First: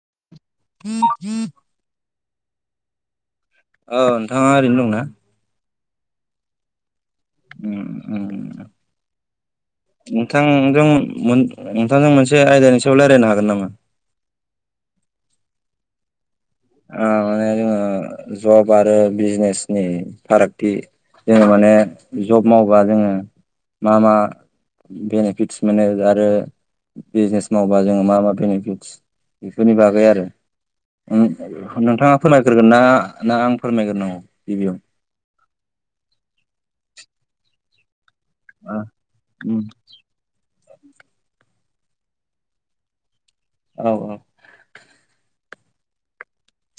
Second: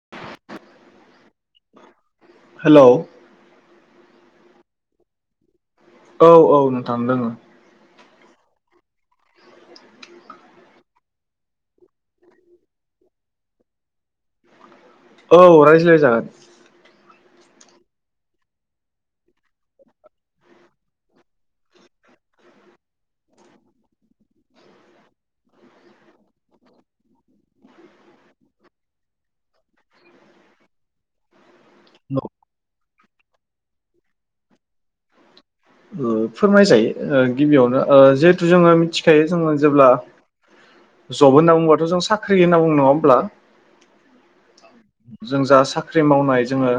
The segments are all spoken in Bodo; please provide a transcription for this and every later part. [inaudible] हेल'। ओह नोंथाङा ओरैनो दंना? औ औ नोंथां दोङो। ओम। नोंथांजों नोंथांजों मोनसे आयदानि सायाव लायरायनो हागोन नामा? [inaudible] औ रायज्लायजागोन। माने [inaudible] ओ जब आरो बिजनेसनि फारागथि जोङो माने जब मावबा जोङो मा मा बेनिफिटस मोनो आरो बिजनेस मावबा जोङो मा मा बेनिफिटस बेफोरनि बागै आरो ओ नोंथाङा फोरमायग्रोगोन ना ना आं फोरमायग्रोनांगौ गिबियाव? ओ फोरमायजायो ओ गिबियावनो ओ जिहेतु जोङो मिथिखायो जोङो जेब्ला जब होनना बुंबा थ' होनबा जों साख्रि होनना बुङा नङा होनब्ला ओ उम औ औ जों जास साख्रि मावनाय जोङो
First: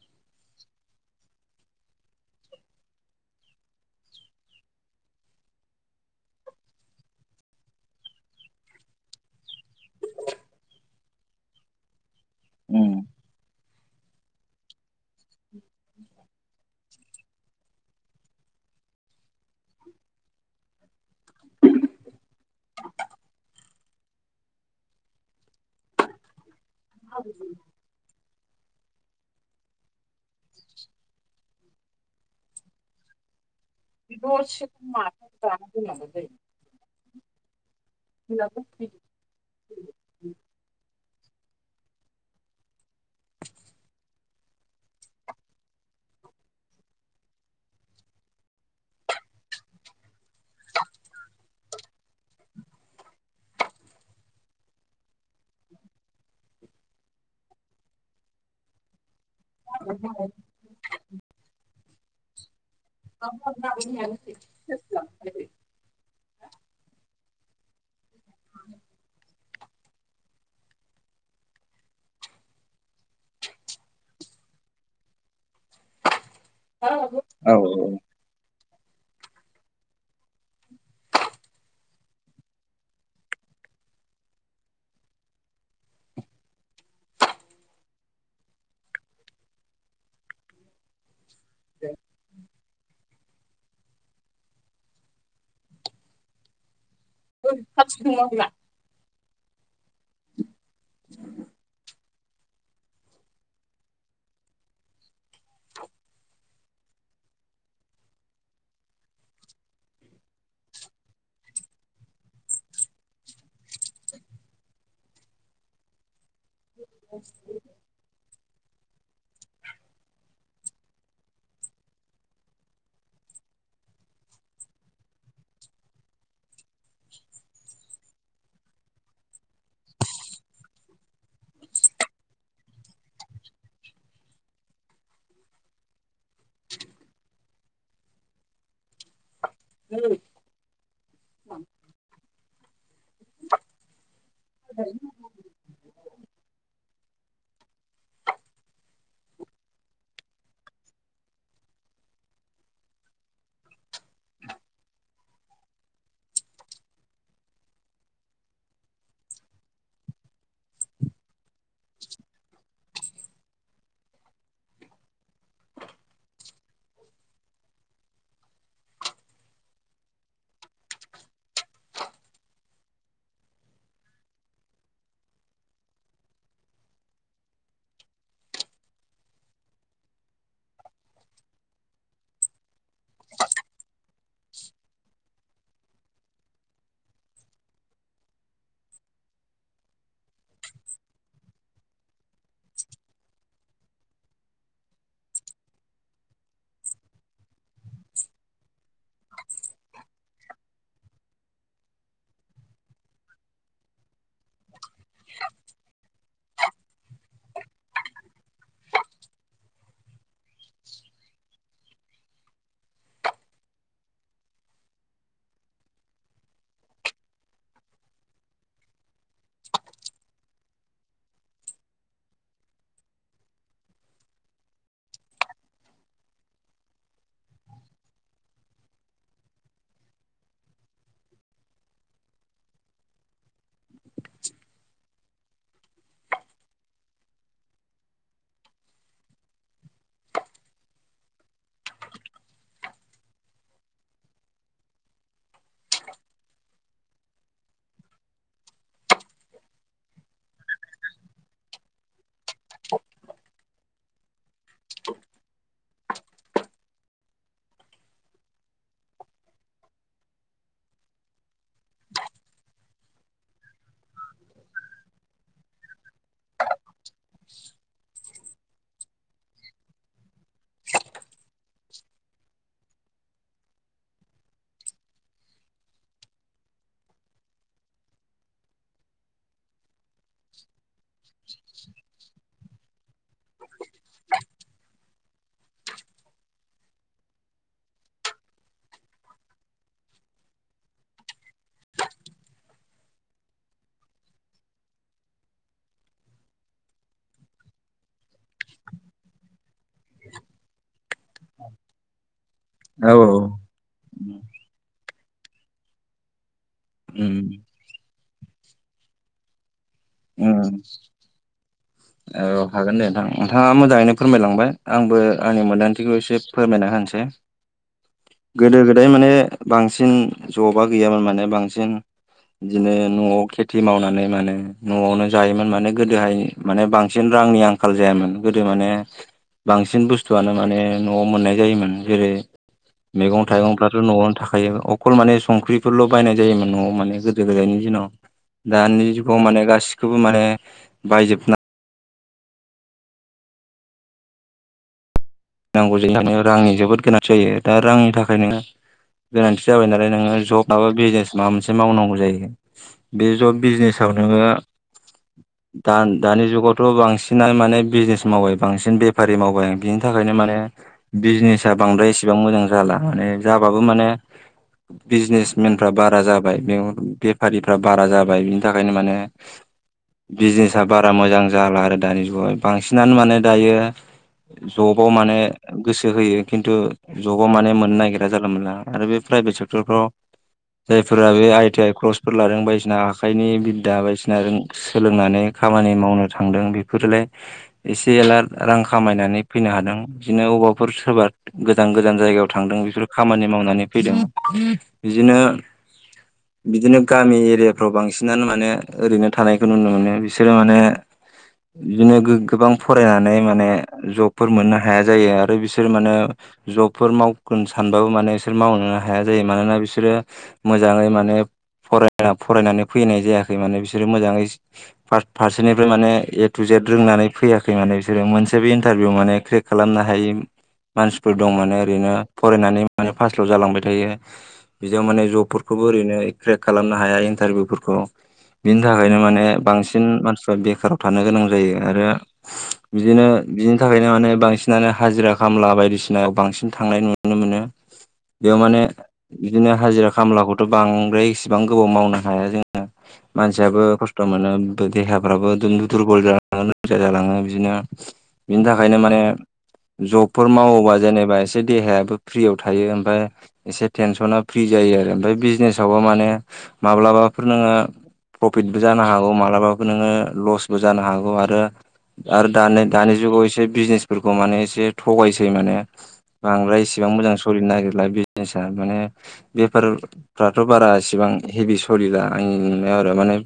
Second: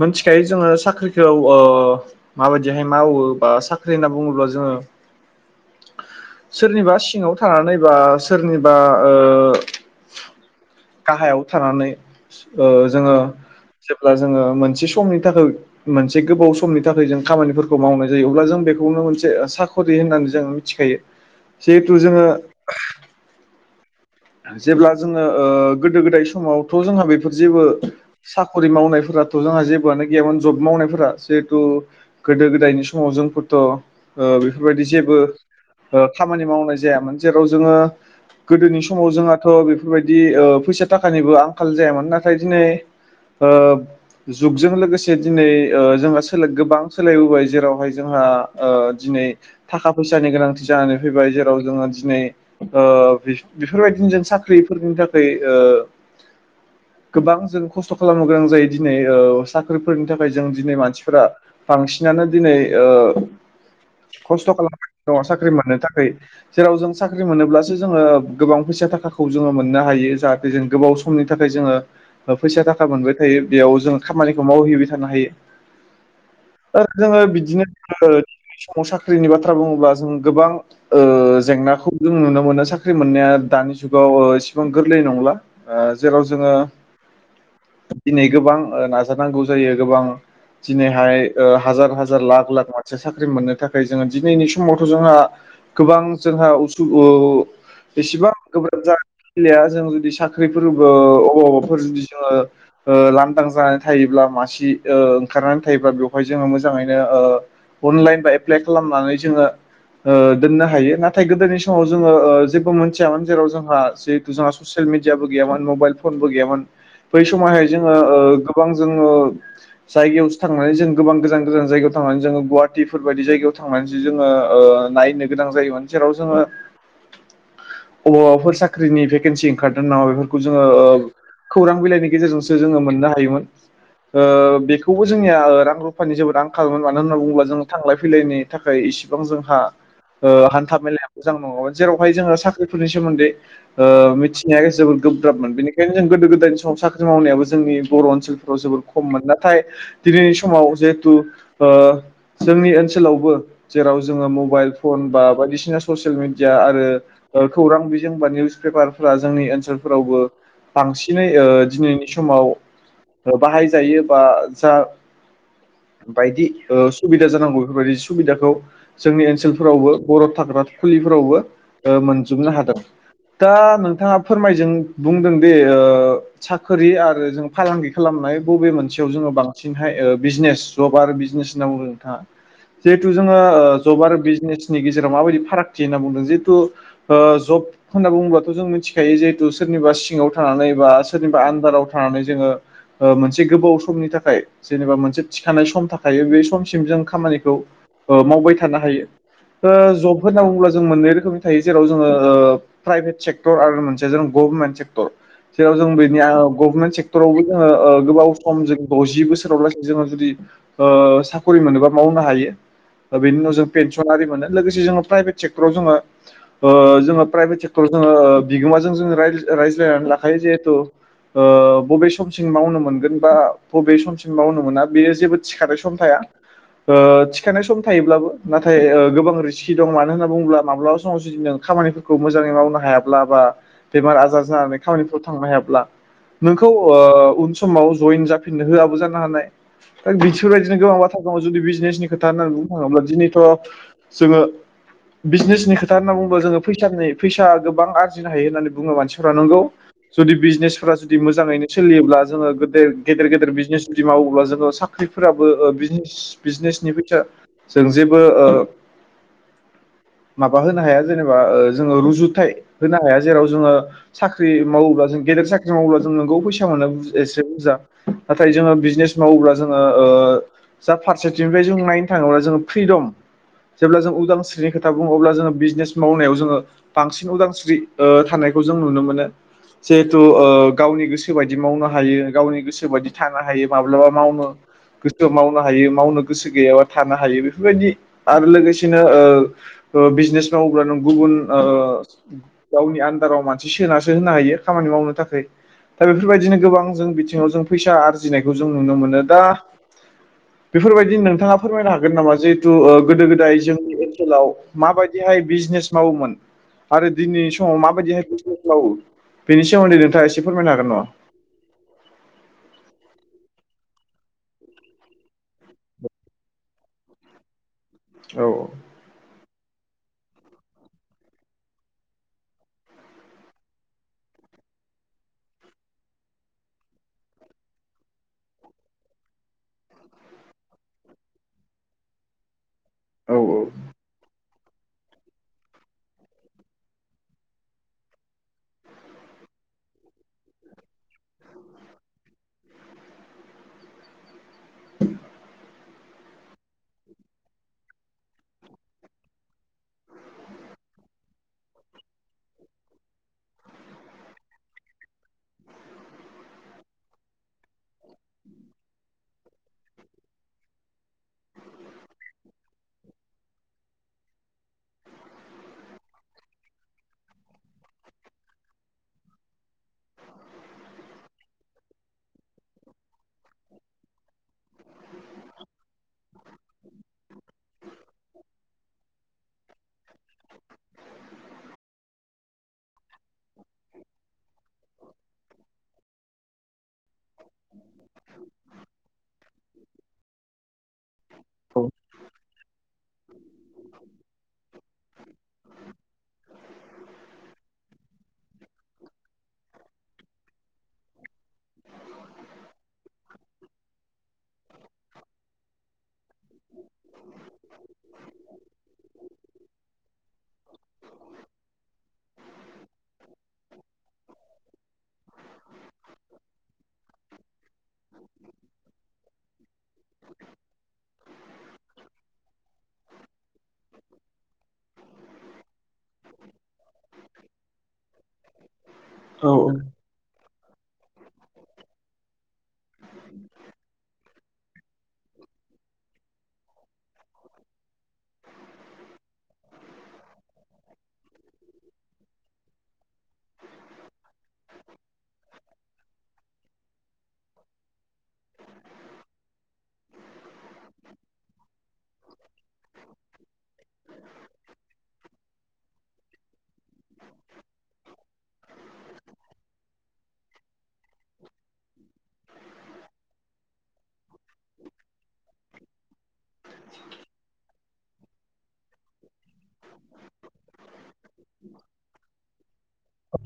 मोनथि खायो जोङो साख्रिखौ ओ माबादि जेहाय मावो बा साख्रि होनना बुङोब्ला जोङो सोरनिबा सिङाव थानानै बा सोरनिबा ओ गाहायाव थानानै ओ उम जोङो जेब्ला जोङो मोनसे समनि थाखाय मोनसे गोबाव समनि थाखाय जों खामानिफोरखौ मावनाय जायो अब्ला जों बेखौ खौनो मोनसे साखरि होननानै जोङो मिथिखायो जिहेथु जोङो जेब्ला जोङो ओ गोदो गोदाय समावथ जोंहा बेफोर जेबो साखरि मावनायफोराथ जोंहा जेबोआनो गैयामोन। जब मावनायफोरा जिहेथु गोदो गोदायनि समाव जोंफोर थ ओ बेफोरबायदि जेबो ओ खामानि मावनाय जायामोन जेराव जोङो गोदोनि स माव जोंहाथ बेफोरबायदि ओ फैसा थाखानिबो आंखाल जायामोन नाथाय दिनै ओ जुगजों लोगोसे दिनै ओ जोंहा सोलो गोबां सोलायबोबाय जेरावहाय जोंहा ओ नै थाखा फैसानि गोनांथि जानानै फैबाय जेराव जोङो दिनै ओ बेफोरबायदिनो जों साख्रिफोरनि थाखाय ओ गोबां जों खस्थ खालामनो गोनां जायो दिनै ओ साख्रिफोरनि थाखाय जों दिनै मानसिफोरा बांसिनानो दिनै ओ खस्थ खालामगासिनो दङ साख्रि मोननो थाखाय जेराव जों साख्रि साख्रि मोनोब्लासो जोङो गोबां फैसा थाखाखौ जोङो मोननो हायो जाहाथे जों गोबाव समनि थाखाय जोङो फैसा थाखा मोनबाय थायो बेयाव जोङ खामानिखौ मावहैबाय थानो हायो। आरो जोङो औ बिदिनो जोङो समाव साख्रिनि बाथ्रा बुङोब्ला जों गोबां ओ जेंनाखौ जों नुनो मोनो साख्रि मोननाया दानि जुगाव इसेबां गोरलै नंला ओ जेराव जोङो दिनै गोबां ओ नाजानांगौ जायो गोबां दिनैहाय ओ हाजार हाजार लाख लाख मान साख्रि मोननो थाखाय जोङो दिनैनि समावथ जोंहा गोबां जोंहा उसु उ एसेबां गोब्राब जानाय खलाया जों जुदि साख्रिफोरबो अबावबाफोर जुदि ओ ओ लांदां जानानै थायोब्ला मासि ओ ओंखारनानै थायोब्ला बेवहाय जोङो मोजाङैनो ओ अनलाइन बा एप्लाइ खालामनानै जोङो ओ दोननो हायो नाथाय गोदोनि समाव जोङो ओ जेबो मोनन्थियामोन जेराव जोंहा जिहेतु जोंहा ससियेल मिडियाबो गैयामोन मबाइल फनबो गैयामोन बै समावहाय जोङो ओ गोबां जोङो जायगायावसो थांनानै जों गोबां गोजान गोजान जायगायाव थांनानै जोङो गुवाहाटिफोरबायायदि जायगायाव थांनानैसो जोङो ओ नायनो गोनां जायोमोन जेराव जोङो अबावबाफोर साख्रिनि भेकेन्सि ओंखारदों नामा बेफोरखौ जोङो ओ खौरां बिलाइनि गेजेरजोंसो जोङो मोननो हायोमोन ओ बेखौबो जोंनिया रां रुफानि जोबोद आंखालोन मानो होनना बुङोब्ला जों थांलाय फैलायनि थाखाय इसेबां जोंहा हान्था ओ मेलाया मोजां नङामोन जेरावहाय जोङो साख्रिफोरनि सोमोन्दै ओ मिथिनाया जोबोद गोब्राबमोन बेनिखायनो जों गोदो गोदायनि समाव साख्रि मावनायाबो जोंनि बर ओनसोलफोराव जोबोर खममोन नाथाय दिनैनि समाव जिहेथु ओ जोंनि ओनसोलावबो जेराव जोङो मबाइल फन बा बायदिसिना ससियेल मिड या आरो खौरां बिजों बा निउस पेपारफ्रा जोंनि ओनसोलफोरावबो बांसिनै ओ दिनैनि समाव बाहायजायो बा जा [inaudible] बायदि ओ सुबिदा जानांगौ बेफोरबायदि सुबिदाखौ जोंनि ओनसोलफोरावबो बरफ थाग्रा खुलि फोरावबो ओ मोनजोबनो हादों दा नोंथाङा फोरमायजों बुंदों दे ओ साख्रि आरो जों फालांगि खालाम हाय बबे मोनसेयाव जोङो बांसिनहाय ओ बिजनेस जब आरो बिजनेस होनना बुङो नोंथाङा जिहेथु जोङो जब आरो बिजनेसनि गेजेराव माबायदि फाराग होनना बुंदों जिहेतु ओ जब होन्ना बुङोबाथ जों मिथिखायो जिहेतु सोरनिबा सिङाव थानानै बा सोरनिबा आन्दाराव थानानै जोङो ओ मोनसे गोबाव समनि थाखाय थाखाय जेनेबा मोनसे थिखानाय सम थाखायो बे समसिम जों खामानिखौ ओ मावबाय थानो हायो ओ जब होनना बुंब्ला जों मोननै रोखोमनि थायो जेराव जोङो ओ प्राइभेट सेक्टर आरो मोनसे जों गभारनमेन्ट सेक्टर। जेराव जों बेनि गभर्नमेन्ट सेक्टरावबो जोङो ओ गोबाव सम जों दजि बोसोराव लासै जोङो जुदि ओ साखरि मोनोबा मावनो हायो बेनि उनाव जों पेनसनारि मोनो लोगोसे जोङो प्राइभेट सेक्टराव जोङो ओ जोङो प्राइभेट सेक्टराव जोङोओ बिगोमाजों जोङो रायज्लाय रायज्लायनानै लाखायो जिहेथु ओ बबे समसिम मावनो मोनगोन बा बबे समसिम मावनो मोना बेयो जेबो थिखानाय सम थाया ओ थिखानाय सम थायोब्लाबो नाथाय ओ गोबां रिस्कि दं मानो हो अब्ला माब्लाबा समाव जुदि नों खामानिफोरखौ मोजाङै मावनो हायाब्ला बा बेमार आजार जानानै खामानिफोरखौ थांनो हायाब्ला नोंखौ ओ उन समाव जयेन जाफिननो होआबो जानो हानाय बिसोरबायदिनो गोबां बाथ्रा सिगाङाव जुदि बिजनेसनि खोथा होननानै बुंनो थाङोब्ला दिनैथ जोङो बिजनेसनि खोथा होनना बुङोबा जोङो फैसानि फैसा गोबां आरजिनो हायो होननानै बुङो मानसिफ्रा नंगौ जुदि बिजनेसफोरा जुदि मोजाङैनो सोलियोब्ला जोङो गोदेर गेदेर गेदेर बिजनेस जुदि मावोब्ला जोङो साख पि फोराबो ओ बिजनेस बिजनेसनि फैसा जों जेबो ओ [inaudible] माबा होनो हाया जेनबा ओ जोङो रुजुथाय होनो हाया जेराव जोङो साख्रि मावोबा जों गेदेर साख्रि मावोब्ला जों नोंगौ फैसा मोननानै एसे बुरजा नाथाय जोङो बिजनेस मावोब्ला जोङो ओ जा फारसेथिंनिफ्राय जों नायनो थाङोबा जोङो फ्रिदम जेब्ला जों उदांस्रिनि खोथ था बुङोब्ला जोङो बिजनेस मावनायाव जोङो बांसिन उदांस्रि ओ थानायखौ जों नुनो मोनो जिहेथु ओ गावनि गोसोबायदि मावनो हायो गावनि गोसो सो बायदि थानो हायो माब्लाबा मावनो गोससोमावनो हायो मावनो गोसो गैयाबा थानो हायो बेफोरबायदि आरो लोगोसेनो ओ ओ बिजनेस मावोब्ला नों गुबुन ओ गावनि आन्दाराव मानसि सोनासो होनो हायो खामानि मावनो थाखाय दा बेफोरबायदिनो गोबां जों बिथिङाव जों फैसा आरजि जिनायखौ जों नुनो मोनो दा बेफोरबायदि नोंथाङा फोरमायनो हागोन नामा जिहेतु ओ औ गोदो औ गोदाय जोंनि ओनसोलाव माबाय जिहाय बिजनेस मावोमोन आरो उम दिनैनि समाव माबायदि बिजनेज मावो बेनि सोमोन्दै नोंथाङा एसे उम फोरमायनो हागोन नामा औ हागोन दे नोंथां नोंथाङा मोजाङैनो फोरमायलांबाय आंबो आंनि मोन्दांथिखौ एसे फोरमायना होनोसै औ गोदो गोदाय माने बांसिन जबा गैयामोन माने बांसिन बिदिनो नआव खेथि मावनानै माने नआवनो जायोमोन माने गोदोहाय माने बां सिन रांनि आंखाल जायामोन गोदो माने बांसिन बुस्थुआनो माने नआव मोननाय जायोमोन जेरै औ मैगं थाइगंफ्राथ नआवनो थाख खायो अखल माने संख्रिफोरल' बायनाय जायोमोन न'आव माने गोदो गोदायनि दिनाव दानि जुगाव माने गासिखौबो माने बायजोबना नांगौ जायोनो रांनि जोबोद गोनां जायो दा रांनि थाखायनो गोनांथि जाबाय नालाय नोङो जब माबा बिजनेस माबा मोनसे मावनांगौ जायो बे जब बिजनेसाव नोङो दानि जुगावथ' बांसिन माने बिजनेस मावबाय बांसिन बेफारि मावबाय बिनि थाखायनो माने बिजनेसा बांद्राय एसेबां मोजां जाला माने जाबाबो माने बिजनेसमेनफ्रा बारा जाबाय बे बेफारिफ्रा बारा जाबाय बिनि थाखायनो माने बिजनेसा बारा मोजां जाला आरो दानि जुगाव बांसिनानो माने दायो जबाव माने गोसो होयो खिन्थु जबाव माने मोननो नागिरा जाालला मोनला आरो बे प्राइभेट [unintelligible] जायफोरा बे आइ टि आइ कर्सफोर लादों बायदिसिना आखाइनि बिद्दा बायदिना सोलोंनानै खामानि मावनो थांदों बेफोरलाय एसे एल रां खामायनानै फैनो हादों बिदिनो अबा फोर सोरबा गोजान गोजान जायगायाव थांदों बेफोर खामानि मावनानै फैदों बिदिनो [inaudible] बिदिनो गामि एरियाफ्राव बांसिनानो माने ओरैनो थानायखौ नुनो मोनो बिसोरो माने बिदिनो गो-गोबां फरायनानै माने जब फोर मोननो हाया जायो आरो बिसोर माने जबफोर मावगोन सानबाबो माने बिसोर मावनोनो हाया जायो मानोना बिसोरो मोजाङै माने फराया फरायनानै फैनाय जायाखै माने बिसोरो मोजाङै फारसेनिफ्राय माने ए टु जेट रोंनानै फैयाखै माने बिसोरो मोनसेबो इन्टारभिउ माने क्रेक खालामनो हायि मानसिफोर दं माने ओरैनो फरायनानै माने पास्ल' जालांबाय थायो बिदि माने जबफोरखौबो ओरैनो क्रेक खालामनो हाया इन्टारभिउफोरखौ बि नि थाखायनो माने औ बांसिन मानसिफ्रा बेखाराव थानो गोनां जायो आरो बिदिनो बि थाखायनो माने बांसिनानो हाजिरा खामला बायदिसिनााव बांसिन थांनाय नुनो मोनो बेयाव माने बिदिनो हाजिरा खामलाखौथ' बांद्राय इसेबां गोबाव मावनो हाया जोङो मानसियाबो खस्थ' मोनो देहाफ्राबो दु-दुरबल जालाङो जालाङो नोरजिया जालाङो बिदिनो बिनि थाखायनो माने जबफोर मावोबा जेनेबा एसे देहायाबो फ्रियाव थायो ओमफ्राय एसे टेनसना फ्रि जा जायो आरो ओमफ्राय बिजनेसावबो माने माब्लाबाफोर नोङो प्रफिटबो जानो हागौ मालाबाबो नोङो लसबो जानो हागौ आरो आरो दानि दानि जुगाव एसे बिजनेसफोरखौ माने एसे थगायसै माने बांद्राय एसेबां मोजां सोलिनो नागिरला बिजनेसा माने बेफारफ्राथ' बारा इसेबां हेभि सोलिला आंनि नुनायाव आरो माने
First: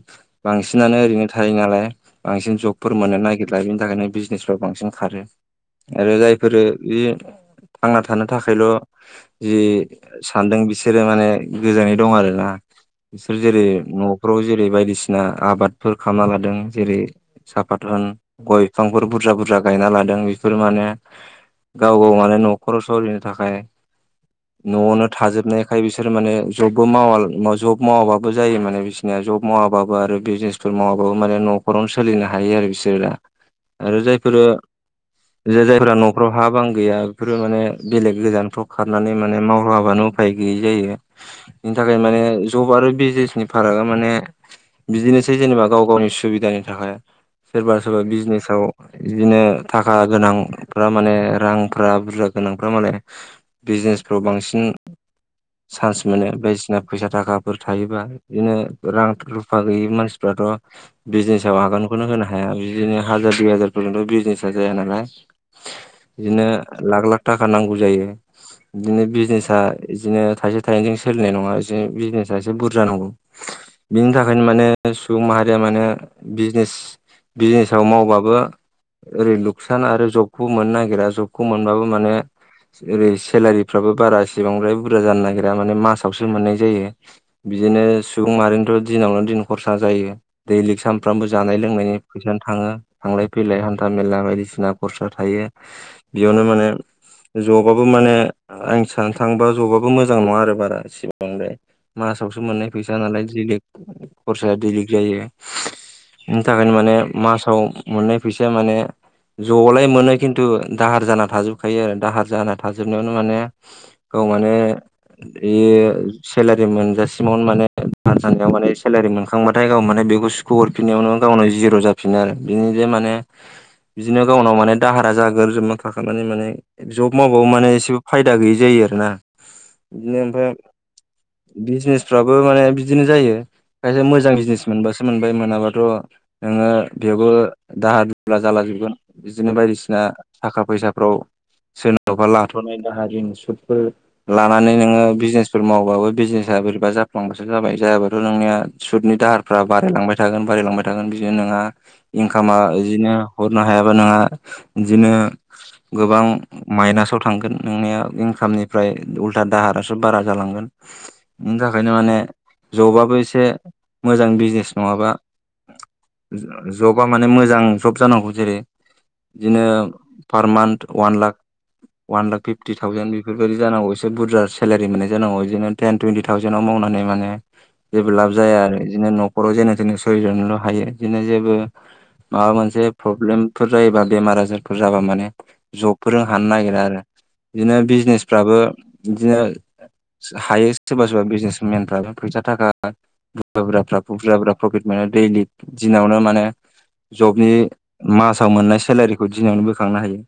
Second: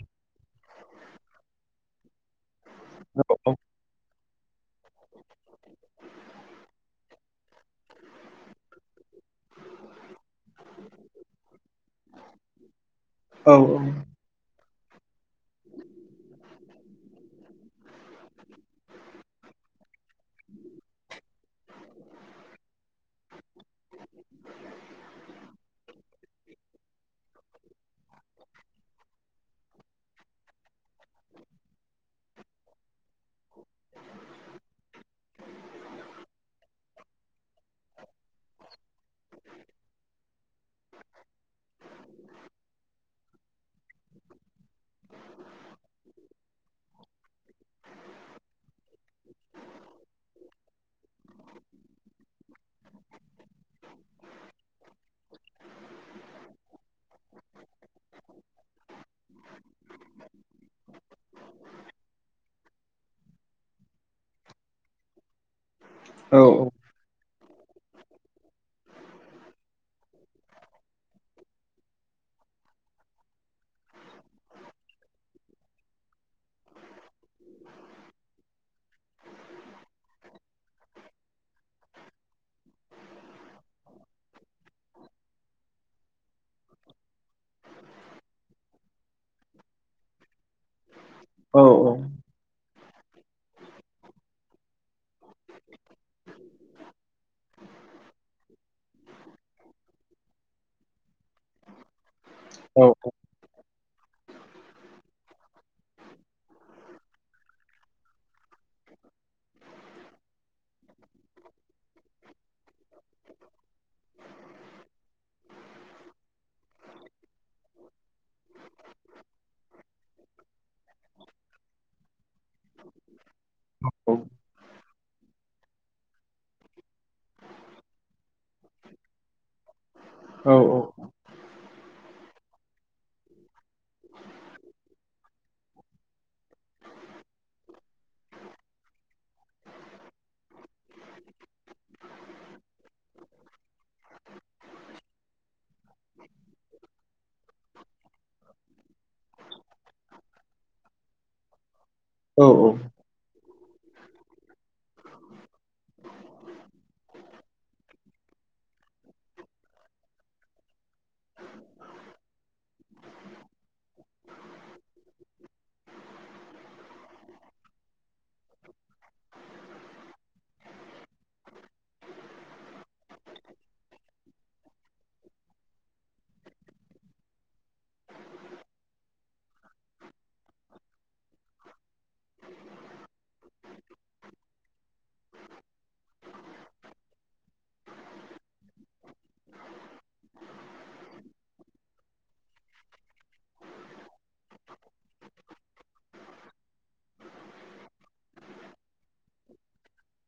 बांसिनानो ओरैनो थायो नालाय बांसिन जबफोर मोननो नागिरला बेनि थाखायनो बिज नेसफ्राव बांसिन खारो आरो जायफोरो बे थांना थानो थाखायल' जि सानदों बिसोरो माने गोजोननाय दं आरोना बिसोर औ जेरै- औ न'फोराव जे बे बायदिसिना आबादफोर खालामना लादों जेरै- साफाथ होन गय बिफां फोर बुरजा बुरजा गायना लादों बेफोर माने गाव गाव माने न'खराव स'लिनो थाखाय न'आवनो थाजोबनायखाय बिसोर माने जबबो मावा जब मावाबाबो जायो माने बिसिनिया जब मावाबाबो आरो बिजनेसफोर मावाबाबो माने न'खरावनो सोलिनो हायो आरो बिसोरा आरो जायफोरो जे जायफोरा न'फ्राव हा बां गैया बेफोरो माने बेलेग गोजानफ्राव खारनानै माने मावहैआबानो उफाय गैयै जायो बिनि थाखाय माने जब आरो बिजनेसनि फारागा माने बिदिनोसै जेनेबा गाव गावनि सुबिदानि थाखाय सोरबा सोरबा बिजनेसाव बिदिनो थाखा गोनांफ्रा माने रांफ्रा बुरजा गोनांफ्रा माने बिजनेसफोराव बांसिन चान्स मानो बायदिसिना फैसा थाखाफोर थायोबा, बिदिनो रां रुफा गैयि मानसिफ्राथ' बिजनेसाव आगानखौनो होनो हाया बिदिनो हाजार, दुइ हाजार फोरजोंथ' बिजनेसा जाया नालाय बिदिनो लाख लाख थाखा नांगौ जायो। बिदिनो बिजनेसा बिदिनो थाइसे थाइनैजों सोलिनाय नङा बिनो बिजनेसा एसे बुरजा नांगौ। बिनि थाखायनो माने सुबुं माहारिया माने बिजनेस बिजनेसाव मावबाबो ओरै लुकसान आरो जबखौ मोननो नागिरा, जबखौ मोनबाबो माने ओरै सेलारिफ्राबो बारा एसेबांद्राय बुरजा जानो नागिरा माने मासावसो मोननाय जायो। बिदिनो सुबुं माहारिनोथ' दिनावनो दिन खरसा जायो, दैलिग साम फ्रामबो जानाय लोंनायनि फैसानो थाङो। थांलाय फैलाय हान्था मेला बायदिसिना खरसा थायो। बेयावनो माने जबाबो माने आं सानो थाङोबा जबाबो मोजां नङा आरो बारा एसेबांद्राय। मासावसो मोननाय फैसा नालाय [unintelligible] खरसाया दैलिक जायो बिनि थाखायनो माने मासाव मोननाय फैसाया माने ज'लाय मोनो खिन्थु दाहार जाना थाजोबखायो आरो। दाहार जाना थाजोबनायावनो माने खौ मानो इयो सेलारि मोनजासिमावनो माने खांबाथाय गाव माने बेखौ सुख' हरफिननायावनो गावनो जिर' जाफिनो आरो बिनि जे माने [inaudible] बिदिनो गावनाव माने दाहारा जागोरजोबना थाखानानै माने जब मावाबो माने एसेबो फायदा गैयै जायो। रो ना औ औ बिजनेसफ्राबो माने बिदिनो जायो। खायसे मोजां बिजनेस मोनबासो मोनबाय मोनाबाथ' नोङो बेयावबो दाहा ला जालाजोबगोन बिदिनो बायदिसिना थाखा फैसाफ्राव सोरनावबा लाथ'नाय दाहार, रिन, सुदफोर लानानै नोङो बिजनेसफोर मावबाबो बिजनेसा बा बोरैबा जाफ्लांबासो जाबाय, जायाबाथ' नोंनिया सुटनि दाहारफ्रा बारायलांबाय थागोन बारायलांबाय थागोन बिदिनो नोंहा आ औ इंखामा औ नो हरनो हायाबा नोंहा इदिनो गोबां माइनासाव थांगोन नोंनिया इनखामनिफ्राय उल्था दाहारासो बारा जालांगोन इनि थाखायनो माने जबाबो एसे मोजां बिजनेस नङाबा, जबा माने मो जां जब जानांगौ जेरै बिदिनो पार मान्थ अवान लाख अवान लाख फिफ्टि थावजेन बेफोरबायदि जानांगौ एसे बुरजा सेलारि मोन जानांगौ बिदिनो टेन टुइन्टि थावजेनाव माव नानै माने जेबो लाब जाया आरो बिदिनो न'खराव जेने थेने सोलिथनोल' हायो, बिदिनो जेबो माबा मोनसे प्रब्लेमफोर जायोबा, बेमार आजारफोर जाबा माने जबफोरजों हानो नागिरा आरो बिदिनो बिजनेसफ्राबो बिदिनो हायो सोरबा सोरबा बिजनेसमेनफ्राबो फैसा थाखा बुरजा बुरजाफ्रा बुरजा बुरजा प्रफिट मोनो। दैलिख दिनावनो माने जबनि मासाव मोननाय सेलारिखौ दिनावनो बोखांनो हायो।